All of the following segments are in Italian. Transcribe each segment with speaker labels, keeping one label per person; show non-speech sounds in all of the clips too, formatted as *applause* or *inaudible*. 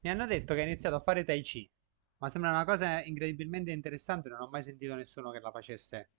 Speaker 1: Mi hanno detto che hai iniziato a fare Tai Chi, ma sembra una cosa incredibilmente interessante, non ho mai sentito nessuno che la facesse.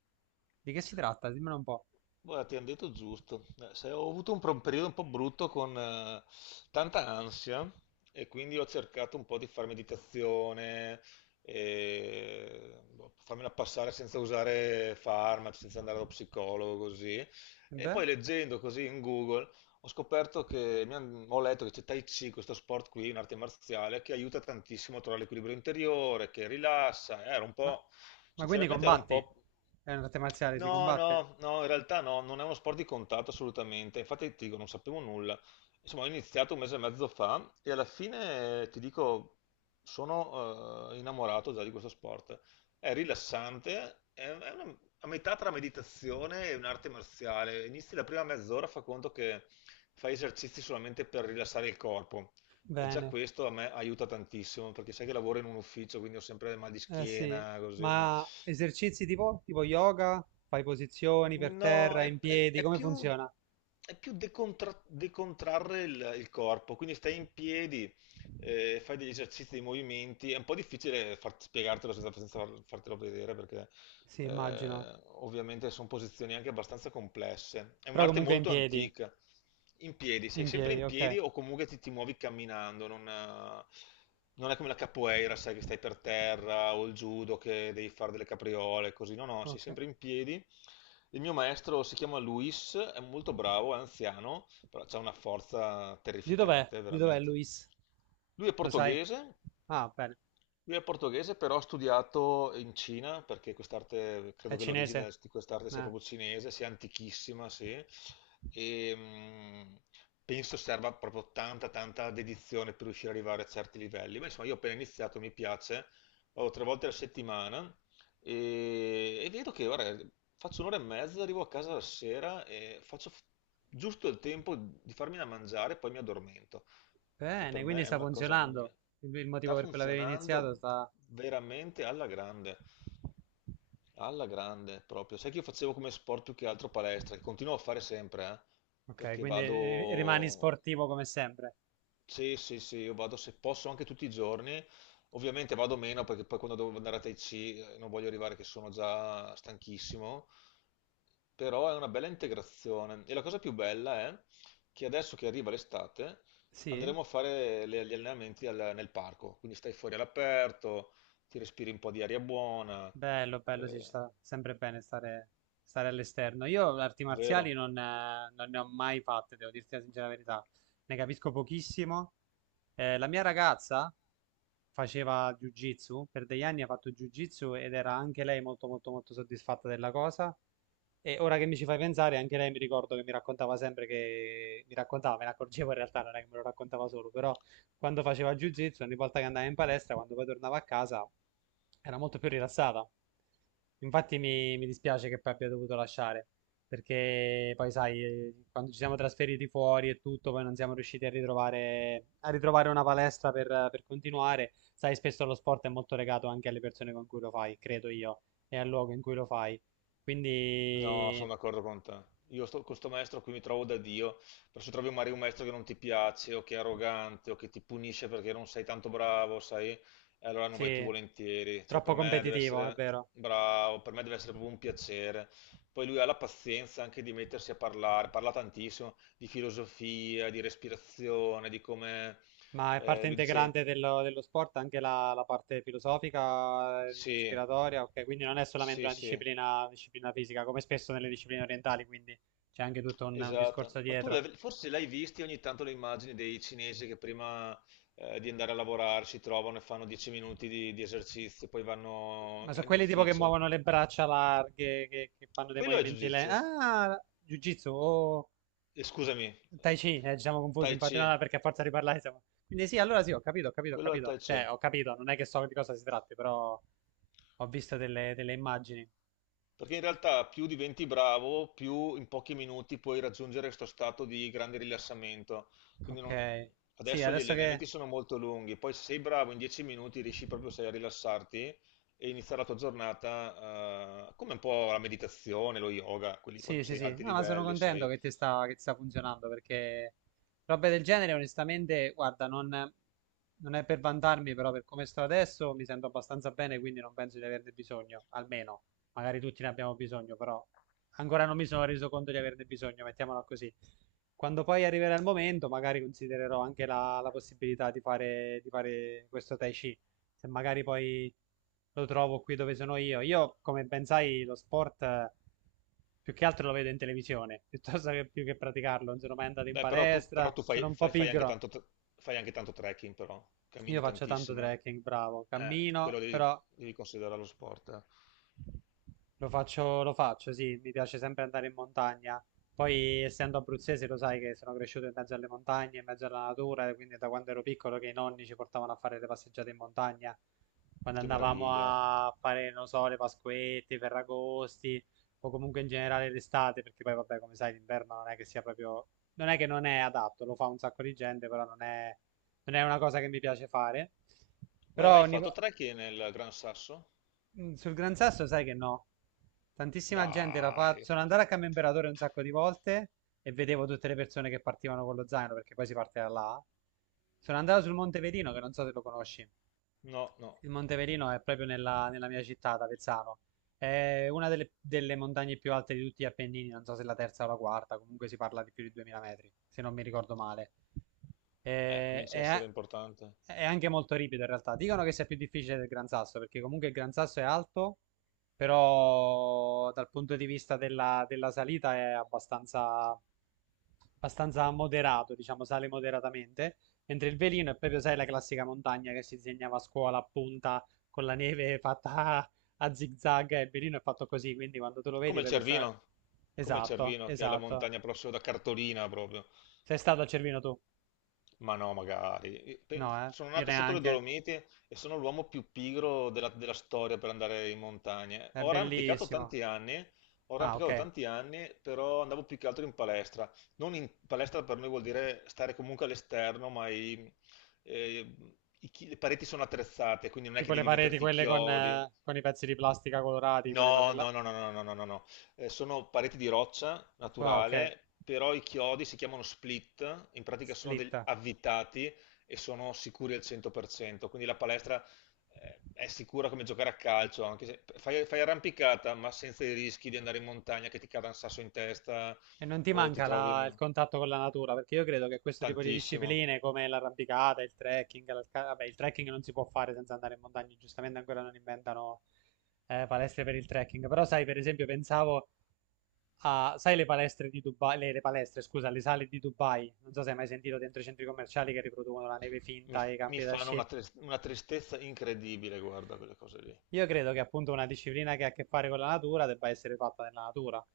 Speaker 1: Di che si tratta? Dimmelo un po'.
Speaker 2: Guarda, ti hanno detto giusto. Se ho avuto un periodo un po' brutto con tanta ansia e quindi ho cercato un po' di fare meditazione, e, boh, farmela passare senza usare farmaci, senza andare allo psicologo, così.
Speaker 1: E
Speaker 2: E
Speaker 1: beh,
Speaker 2: poi leggendo così in Google ho scoperto che ho letto che c'è Tai Chi, questo sport qui, un'arte marziale, che aiuta tantissimo a trovare l'equilibrio interiore, che rilassa. Ero un
Speaker 1: ma,
Speaker 2: po'
Speaker 1: ma quindi
Speaker 2: Sinceramente ero un
Speaker 1: combatti?
Speaker 2: po'.
Speaker 1: È un'arte marziale, si
Speaker 2: No,
Speaker 1: combatte?
Speaker 2: no, no, in realtà no, non è uno sport di contatto assolutamente, infatti ti dico, non sapevo nulla. Insomma, ho iniziato un mese e mezzo fa e alla fine ti dico, sono innamorato già di questo sport. È rilassante, è a metà tra meditazione e un'arte marziale. Inizi la prima mezz'ora, fa conto che fai esercizi solamente per rilassare il corpo. E già
Speaker 1: Bene,
Speaker 2: questo a me aiuta tantissimo, perché sai che lavoro in un ufficio, quindi ho sempre mal di
Speaker 1: eh sì,
Speaker 2: schiena, così.
Speaker 1: ma esercizi tipo yoga? Fai posizioni per
Speaker 2: No,
Speaker 1: terra,
Speaker 2: è,
Speaker 1: in
Speaker 2: è-
Speaker 1: piedi,
Speaker 2: è
Speaker 1: come
Speaker 2: più,
Speaker 1: funziona?
Speaker 2: è più decontra- decontrarre il corpo, quindi stai in piedi, fai degli esercizi, dei movimenti, è un po' difficile spiegartelo senza fartelo vedere, perché
Speaker 1: Sì, immagino.
Speaker 2: ovviamente sono posizioni anche abbastanza complesse. È
Speaker 1: Però
Speaker 2: un'arte
Speaker 1: comunque in
Speaker 2: molto
Speaker 1: piedi.
Speaker 2: antica. In piedi, sei
Speaker 1: In
Speaker 2: sempre
Speaker 1: piedi,
Speaker 2: in
Speaker 1: ok.
Speaker 2: piedi o comunque ti muovi camminando, non è come la capoeira, sai che stai per terra o il judo che devi fare delle capriole, così. No, no, sei
Speaker 1: Ok.
Speaker 2: sempre in piedi. Il mio maestro si chiama Luis, è molto bravo, è anziano, però ha una forza
Speaker 1: Di dov'è?
Speaker 2: terrificante,
Speaker 1: Di dov'è
Speaker 2: veramente.
Speaker 1: Luis?
Speaker 2: Lui è
Speaker 1: Lo sai?
Speaker 2: portoghese,
Speaker 1: Ah, bene.
Speaker 2: lui è portoghese, però ha studiato in Cina, perché quest'arte,
Speaker 1: È
Speaker 2: credo che
Speaker 1: cinese?
Speaker 2: l'origine di quest'arte sia
Speaker 1: Eh,
Speaker 2: proprio cinese, sia antichissima, sì, e penso serva proprio tanta dedizione per riuscire ad arrivare a certi livelli. Ma insomma, io ho appena iniziato, mi piace, vado tre volte alla settimana e vedo che, guarda, faccio un'ora e mezza, arrivo a casa la sera e faccio giusto il tempo di farmi da mangiare e poi mi addormento. Che per
Speaker 1: bene, quindi
Speaker 2: me è
Speaker 1: sta
Speaker 2: una cosa.
Speaker 1: funzionando. Il motivo
Speaker 2: Sta
Speaker 1: per cui l'avevi iniziato
Speaker 2: funzionando
Speaker 1: sta...
Speaker 2: veramente alla grande proprio. Sai che io facevo come sport più che altro palestra, che continuo a fare sempre,
Speaker 1: Ok,
Speaker 2: perché
Speaker 1: quindi rimani
Speaker 2: vado.
Speaker 1: sportivo come sempre.
Speaker 2: Sì, sì, sì, io vado se posso anche tutti i giorni. Ovviamente vado meno perché poi quando devo andare a Tai Chi non voglio arrivare che sono già stanchissimo, però è una bella integrazione. E la cosa più bella è che adesso che arriva l'estate
Speaker 1: Sì?
Speaker 2: andremo a fare gli allenamenti nel parco, quindi stai fuori all'aperto, ti respiri un po' di aria buona,
Speaker 1: Bello, bello, sì, ci
Speaker 2: eh,
Speaker 1: sta sempre bene stare all'esterno. Io arti marziali
Speaker 2: vero?
Speaker 1: non ne ho mai fatte, devo dirti la sincera verità. Ne capisco pochissimo. La mia ragazza faceva jiu-jitsu, per degli anni ha fatto jiu-jitsu ed era anche lei molto molto molto soddisfatta della cosa. E ora che mi ci fai pensare, anche lei mi ricordo che mi raccontava sempre, che mi raccontava, me ne accorgevo in realtà, non è che me lo raccontava solo, però quando faceva jiu-jitsu, ogni volta che andava in palestra, quando poi tornava a casa, era molto più rilassata. Infatti mi dispiace che poi abbia dovuto lasciare, perché poi sai, quando ci siamo trasferiti fuori e tutto, poi non siamo riusciti a ritrovare, una palestra per continuare. Sai, spesso lo sport è molto legato anche alle persone con cui lo fai, credo io, e al luogo in cui lo fai.
Speaker 2: No,
Speaker 1: Quindi
Speaker 2: sono d'accordo con te. Con questo maestro qui mi trovo da Dio, però se trovi magari un maestro che non ti piace o che è arrogante o che ti punisce perché non sei tanto bravo, sai, e allora non vai più
Speaker 1: sì,
Speaker 2: volentieri. Cioè, per
Speaker 1: troppo
Speaker 2: me deve
Speaker 1: competitivo, è
Speaker 2: essere
Speaker 1: vero.
Speaker 2: bravo, per me deve essere proprio un piacere. Poi lui ha la pazienza anche di mettersi a parlare, parla tantissimo di filosofia, di respirazione, di come
Speaker 1: Ma è parte
Speaker 2: lui dice
Speaker 1: integrante dello sport anche la parte filosofica,
Speaker 2: sì,
Speaker 1: ispiratoria, ok? Quindi non è solamente
Speaker 2: sì,
Speaker 1: una
Speaker 2: sì.
Speaker 1: disciplina fisica, come spesso nelle discipline orientali, quindi c'è anche tutto un
Speaker 2: Esatto,
Speaker 1: discorso
Speaker 2: ma tu
Speaker 1: dietro.
Speaker 2: forse l'hai visti ogni tanto le immagini dei cinesi che prima di andare a lavorare si trovano e fanno 10 minuti di esercizio, poi vanno
Speaker 1: Ma sono
Speaker 2: in
Speaker 1: quelli tipo che
Speaker 2: ufficio.
Speaker 1: muovono le braccia larghe, che fanno dei
Speaker 2: Quello è
Speaker 1: movimenti lenti.
Speaker 2: Jiu-Jitsu.
Speaker 1: Ah, jiu-jitsu o
Speaker 2: Scusami.
Speaker 1: Tai
Speaker 2: eh,
Speaker 1: Chi, ci siamo confusi,
Speaker 2: Tai
Speaker 1: infatti, no,
Speaker 2: Chi,
Speaker 1: no, perché a forza di parlare siamo... Quindi sì, allora sì, ho capito, ho capito, ho
Speaker 2: quello è
Speaker 1: capito.
Speaker 2: Tai
Speaker 1: Cioè,
Speaker 2: Chi.
Speaker 1: ho capito, non è che so di cosa si tratti, però ho visto delle immagini.
Speaker 2: Perché in realtà più diventi bravo, più in pochi minuti puoi raggiungere questo stato di grande rilassamento. Quindi
Speaker 1: Ok. Sì,
Speaker 2: adesso gli
Speaker 1: adesso
Speaker 2: allenamenti
Speaker 1: che...
Speaker 2: sono molto lunghi, poi se sei bravo in 10 minuti riesci proprio sai, a rilassarti e iniziare la tua giornata come un po' la meditazione, lo yoga, quelli quando
Speaker 1: Sì, sì,
Speaker 2: sei a
Speaker 1: sì,
Speaker 2: alti
Speaker 1: no, ma sono
Speaker 2: livelli,
Speaker 1: contento
Speaker 2: sai.
Speaker 1: che ti sta funzionando, perché robe del genere, onestamente, guarda, non è per vantarmi, però per come sto adesso mi sento abbastanza bene, quindi non penso di averne bisogno, almeno, magari tutti ne abbiamo bisogno, però ancora non mi sono reso conto di averne bisogno, mettiamola così. Quando poi arriverà il momento, magari considererò anche la possibilità di fare questo Tai Chi, se magari poi lo trovo qui dove sono io. Io, come ben sai, lo sport più che altro lo vedo in televisione, *laughs* piuttosto che più che praticarlo. Non sono mai andato in
Speaker 2: Beh, però tu, però
Speaker 1: palestra,
Speaker 2: tu
Speaker 1: sono un po' pigro.
Speaker 2: fai anche tanto trekking, però,
Speaker 1: Io
Speaker 2: cammini
Speaker 1: faccio tanto
Speaker 2: tantissimo.
Speaker 1: trekking, bravo, cammino,
Speaker 2: Quello devi,
Speaker 1: però...
Speaker 2: devi considerare lo sport.
Speaker 1: Lo faccio, sì, mi piace sempre andare in montagna. Poi, essendo abruzzese, lo sai che sono cresciuto in mezzo alle montagne, in mezzo alla natura, e quindi da quando ero piccolo che i nonni ci portavano a fare le passeggiate in montagna. Quando
Speaker 2: Che
Speaker 1: andavamo
Speaker 2: meraviglia.
Speaker 1: a fare, non so, le Pasquette, i Ferragosti, o comunque in generale l'estate, perché poi, vabbè, come sai, l'inverno non è che sia proprio... Non è che non è adatto, lo fa un sacco di gente, però non è una cosa che mi piace fare.
Speaker 2: Ma hai
Speaker 1: Però
Speaker 2: mai
Speaker 1: ogni...
Speaker 2: fatto trekking nel Gran Sasso?
Speaker 1: Sul Gran Sasso sai che no. Tantissima gente l'ha fatto.
Speaker 2: Dai,
Speaker 1: Sono andato a Cambio Imperatore un sacco di volte e vedevo tutte le persone che partivano con lo zaino, perché poi si parte da là. Sono andato sul Monte Verino, che non so se lo conosci.
Speaker 2: no, no,
Speaker 1: Il Monte Verino è proprio nella mia città, ad Avezzano. È una delle montagne più alte di tutti gli Appennini, non so se la terza o la quarta, comunque si parla di più di 2000 metri, se non mi ricordo male. Eh,
Speaker 2: comincia a essere
Speaker 1: è,
Speaker 2: importante.
Speaker 1: è anche molto ripido in realtà. Dicono che sia più difficile del Gran Sasso, perché comunque il Gran Sasso è alto, però dal punto di vista della salita è abbastanza moderato, diciamo, sale moderatamente, mentre il Velino è proprio, sai, la classica montagna che si disegnava a scuola a punta, con la neve fatta a zig-zag, e il mirino è fatto così, quindi quando tu lo vedi
Speaker 2: Come il
Speaker 1: proprio.
Speaker 2: Cervino, come il
Speaker 1: Esatto,
Speaker 2: Cervino, che è la
Speaker 1: esatto.
Speaker 2: montagna prossima da Cartolina proprio.
Speaker 1: Sei stato a Cervino tu?
Speaker 2: Ma no, magari.
Speaker 1: No, eh?
Speaker 2: Sono
Speaker 1: Io
Speaker 2: nato sotto le
Speaker 1: neanche.
Speaker 2: Dolomiti e sono l'uomo più pigro della, della storia per andare in montagna.
Speaker 1: È
Speaker 2: Ho arrampicato
Speaker 1: bellissimo.
Speaker 2: tanti anni, ho
Speaker 1: Ah,
Speaker 2: arrampicato
Speaker 1: ok.
Speaker 2: tanti anni, però andavo più che altro in palestra. Non in palestra per noi vuol dire stare comunque all'esterno, ma eh, le pareti sono attrezzate, quindi non è
Speaker 1: Tipo
Speaker 2: che
Speaker 1: le
Speaker 2: devi
Speaker 1: pareti
Speaker 2: metterti i
Speaker 1: quelle con,
Speaker 2: chiodi.
Speaker 1: eh, con i pezzi di plastica colorati, quelle cose
Speaker 2: No,
Speaker 1: là.
Speaker 2: no, no, no, no, no, no, no, no. Sono pareti di roccia
Speaker 1: Ah, ok.
Speaker 2: naturale, però i chiodi si chiamano split, in pratica sono
Speaker 1: Split.
Speaker 2: degli avvitati e sono sicuri al 100%, quindi la palestra è sicura come giocare a calcio, anche se fai, fai arrampicata, ma senza i rischi di andare in montagna che ti cada un sasso in testa
Speaker 1: E non ti
Speaker 2: o ti
Speaker 1: manca
Speaker 2: trovi
Speaker 1: il
Speaker 2: in-
Speaker 1: contatto con la natura, perché io credo che questo tipo di
Speaker 2: tantissimo.
Speaker 1: discipline come l'arrampicata, il trekking, vabbè, il trekking non si può fare senza andare in montagna, giustamente ancora non inventano palestre per il trekking, però sai, per esempio, pensavo sai le palestre di Dubai, le palestre, scusa, le sale di Dubai, non so se hai mai sentito, dentro i centri commerciali che riproducono la neve
Speaker 2: Mi,
Speaker 1: finta e i
Speaker 2: mi
Speaker 1: campi da
Speaker 2: fanno
Speaker 1: sci.
Speaker 2: una tristezza incredibile, guarda quelle cose lì.
Speaker 1: Io credo che appunto una disciplina che ha a che fare con la natura debba essere fatta nella natura,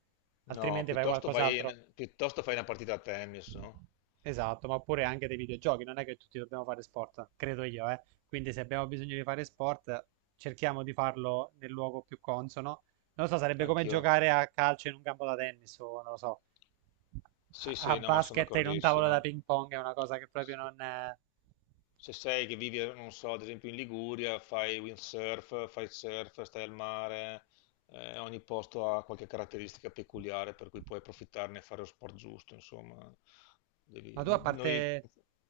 Speaker 2: No,
Speaker 1: altrimenti fai
Speaker 2: piuttosto fai,
Speaker 1: qualcos'altro.
Speaker 2: piuttosto fai una partita a tennis, no?
Speaker 1: Esatto, ma oppure anche dei videogiochi, non è che tutti dobbiamo fare sport, credo io, eh. Quindi se abbiamo bisogno di fare sport, cerchiamo di farlo nel luogo più consono. Non lo so, sarebbe come
Speaker 2: Anch'io.
Speaker 1: giocare a calcio in un campo da tennis o non lo so.
Speaker 2: Sì,
Speaker 1: A
Speaker 2: sì, no, ma sono
Speaker 1: basket in un tavolo da
Speaker 2: d'accordissimo.
Speaker 1: ping pong, è una cosa che proprio
Speaker 2: Sì.
Speaker 1: non è...
Speaker 2: Se sei che vivi, non so, ad esempio in Liguria, fai windsurf, fai surf, stai al mare, ogni posto ha qualche caratteristica peculiare per cui puoi approfittarne e fare lo sport giusto, insomma. Devi-
Speaker 1: Ma tu a parte...
Speaker 2: Noi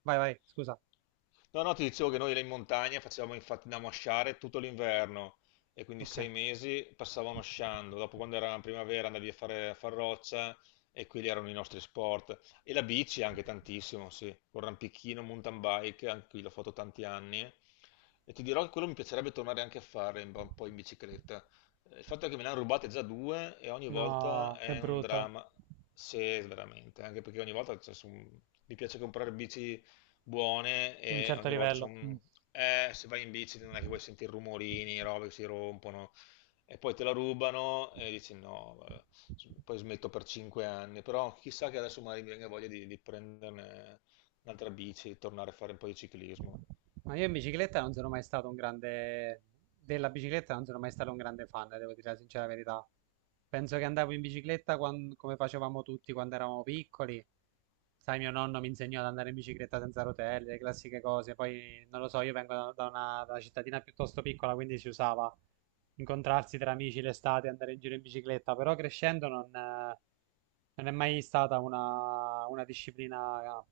Speaker 1: Vai, vai, scusa.
Speaker 2: No, no, ti dicevo che noi là in montagna facevamo infatti andavamo a sciare tutto l'inverno e quindi
Speaker 1: Ok.
Speaker 2: 6 mesi passavamo sciando. Dopo, quando era primavera, andavi a fare a far roccia e quelli erano i nostri sport. E la bici anche tantissimo, sì, con rampichino, mountain bike, anche qui l'ho fatto tanti anni. E ti dirò che quello mi piacerebbe tornare anche a fare un po' in bicicletta. Il fatto è che me ne hanno rubate già due e ogni volta
Speaker 1: No, che
Speaker 2: è un
Speaker 1: brutto.
Speaker 2: dramma. Sì, veramente, anche perché ogni volta cioè, mi piace comprare bici buone
Speaker 1: Di un
Speaker 2: e
Speaker 1: certo
Speaker 2: ogni volta
Speaker 1: livello. Mm.
Speaker 2: sono. Se vai in bici non è che vuoi sentire rumorini, robe che si rompono e poi te la rubano e dici no, vabbè, poi smetto per 5 anni, però chissà che adesso magari mi venga voglia di prenderne un'altra bici, tornare a fare un po' di ciclismo.
Speaker 1: Ma io in bicicletta non sono mai stato un grande... della bicicletta non sono mai stato un grande fan, devo dire la sincera verità. Penso che andavo in bicicletta come facevamo tutti quando eravamo piccoli. Sai, mio nonno mi insegnò ad andare in bicicletta senza rotelle, le classiche cose. Poi, non lo so, io vengo da una cittadina piuttosto piccola, quindi si usava incontrarsi tra amici l'estate, andare in giro in bicicletta. Però crescendo non è mai stata una disciplina ah,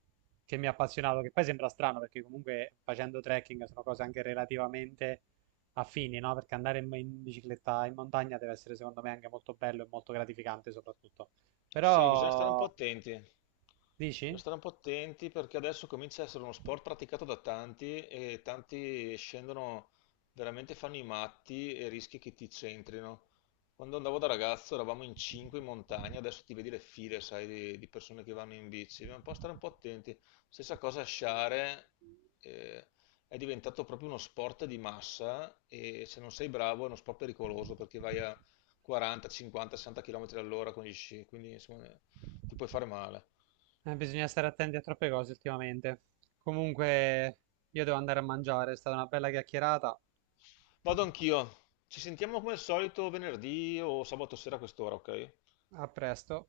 Speaker 1: che mi ha appassionato, che poi sembra strano, perché comunque facendo trekking sono cose anche relativamente affini, no? Perché andare in bicicletta in montagna deve essere secondo me anche molto bello e molto gratificante soprattutto.
Speaker 2: Sì, bisogna stare un po'
Speaker 1: Però,
Speaker 2: attenti. Bisogna
Speaker 1: dici?
Speaker 2: stare un po' attenti perché adesso comincia a essere uno sport praticato da tanti e tanti scendono, veramente fanno i matti e rischi che ti centrino. Quando andavo da ragazzo eravamo in cinque in montagna, adesso ti vedi le file, sai, di persone che vanno in bici. Bisogna un po' stare un po' attenti. Stessa cosa a sciare, eh, è diventato proprio uno sport di massa e se non sei bravo è uno sport pericoloso perché vai a 40, 50, 60 km all'ora con gli sci, quindi insomma ti puoi fare male.
Speaker 1: Bisogna stare attenti a troppe cose ultimamente. Comunque, io devo andare a mangiare, è stata una bella chiacchierata.
Speaker 2: Vado anch'io. Ci sentiamo come al solito venerdì o sabato sera a quest'ora, ok?
Speaker 1: A presto.